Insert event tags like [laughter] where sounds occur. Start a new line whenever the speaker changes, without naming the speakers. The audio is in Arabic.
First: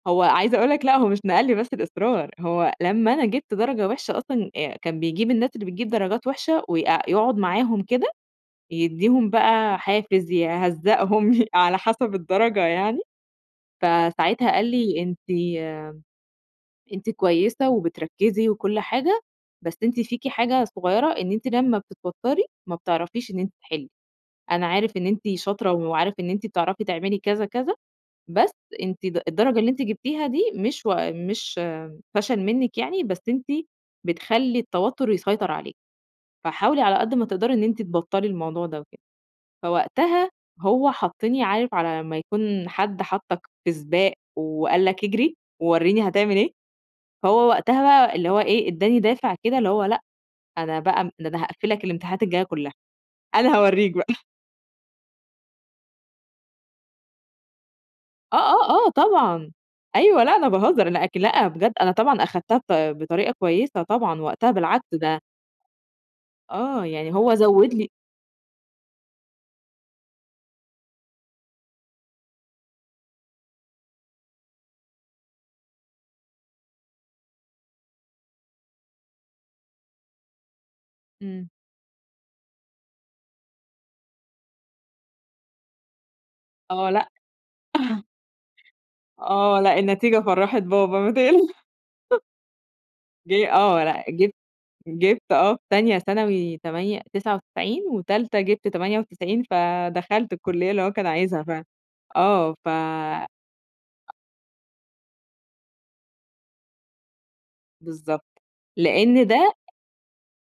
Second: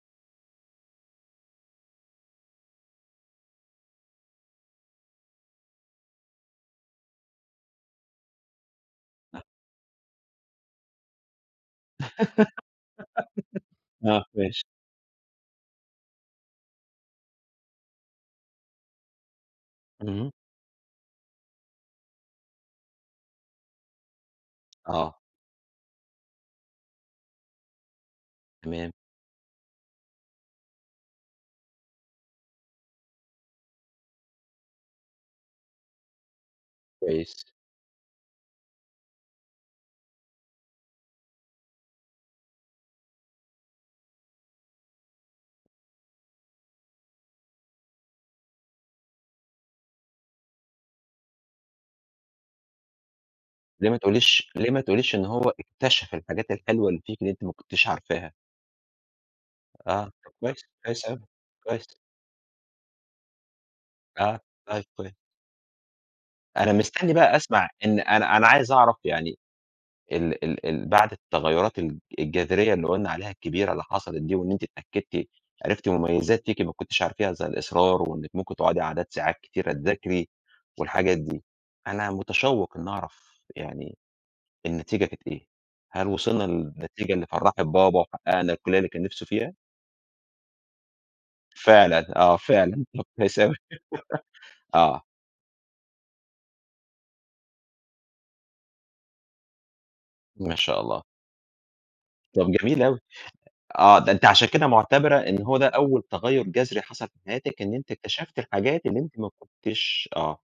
هو عايزة أقول لك لأ، هو مش نقل لي بس الإصرار هو لمّا أنا جيبت درجة وحشة أصلًا، آآ، كان بيجيب الناس اللي بتجيب درجات وحشة ويق يقعد معاهم كده يدّيهم
[unintelligible]
بقى حافز، يهزقهم، يه على حسب الدرجة يعني،
[giggles] آه،
فساعتها
ماشي.
قال لي: "أنتِ أنتِ كويسة وبتركزي وكل حاجة، بس أنتِ فيكِ
إمم.
حاجة صغيرة إن أنتِ لمّا بتتوتري ما بتعرفيش إن أنتِ تحِلّي. أنا عارف إن
آه.
أنتِ شاطرة وعارف إن أنتِ بتعرفي تعملي كذا، كذا، بس
تمام.
أنتِ د الدرجة اللي أنتِ جبتيها دي مش و مش فشل منِك يعني بس أنتِ بتخلّي التوتر يسيطر عليكِ، فحاولي على قد ما
كويس.
تقدري إن أنتِ تبطلّي الموضوع ده وكده." فوقتها هو حَطني عارف، على ما يكون حد حَطك في سباق وقال لك اجري ووريني هتعمل إيه؟ هو وقتها بقى اللي هو إيه، إداني دافع كده اللي هو لأ، أنا بقى ده أنا هاقفل لك الامتحانات الجاية كلها، أنا
ليه
هاوريك
ما
بقى. [chuckles]
تقوليش ليه ما تقوليش إن هو اكتشف الحاجات الحلوة اللي فيكِ، اللي أنتِ ما كنتيش عارفاها؟
آه، آه، آه طبعًا،
آه،
أيوه
طب
لا، أنا
كويس.
باهزر، أنا
كويس
أك
أوي،
لأ، بجد أنا
كويس.
طبعًا اخدتها بط بطريقة كويسة طبعًا
آه،
وقتها،
طيب
بالعكس
كويس.
ده
أنا
آه،
مستني
يعني
بقى
هو
اسمع
زود لي
إن أنا أنا عايز أعرف يعني ال ال ال بعد التغيرات ال الجذرية اللي قُلنا عليها الكبيرة اللي حصلت دي، وإن أنت اتأكدتِ عرفتِ مميزات فيكِ ما كنتش عارفاها زي الإصرار وإنك ممكن تقعدي عدد ساعات كتيرة تذاكري والحاجات دي،
إمم.
أنا مُتشوق إني أعرف يعني النتيجة كانت إيه؟ هل وصلنا
آه، لأ.
للنتيجة اللي فرَّحت بابا،
[chuckles]
وحققنا الكلية اللي كان نفسه فيها؟
آه، لأ، النتيجة فرَّحت بابا، ما تق
فعلًا آه، فعلًا، طب كويس
جه
أوي.
آه، لأ، جِبت
[chuckles] آه.
جِبت آه، في تانية ثانوي تمانية تسعة وتسعين، وتالتة جِبت 98، فدخلت
ما
الكلية
شاء
اللي هو
الله.
كان عايزها فعلًا،
طَب
آه، ف
جميل أوي،
أ
آه، ده أنتِ عشان كده مُعتبرة إن هو ده أول تغير جذري حصل في حياتِك، إن أنتِ
بالضبط،
اكتشفتِ الحاجات اللي أنتِ
لأن
ما
ده
كنتيش آه.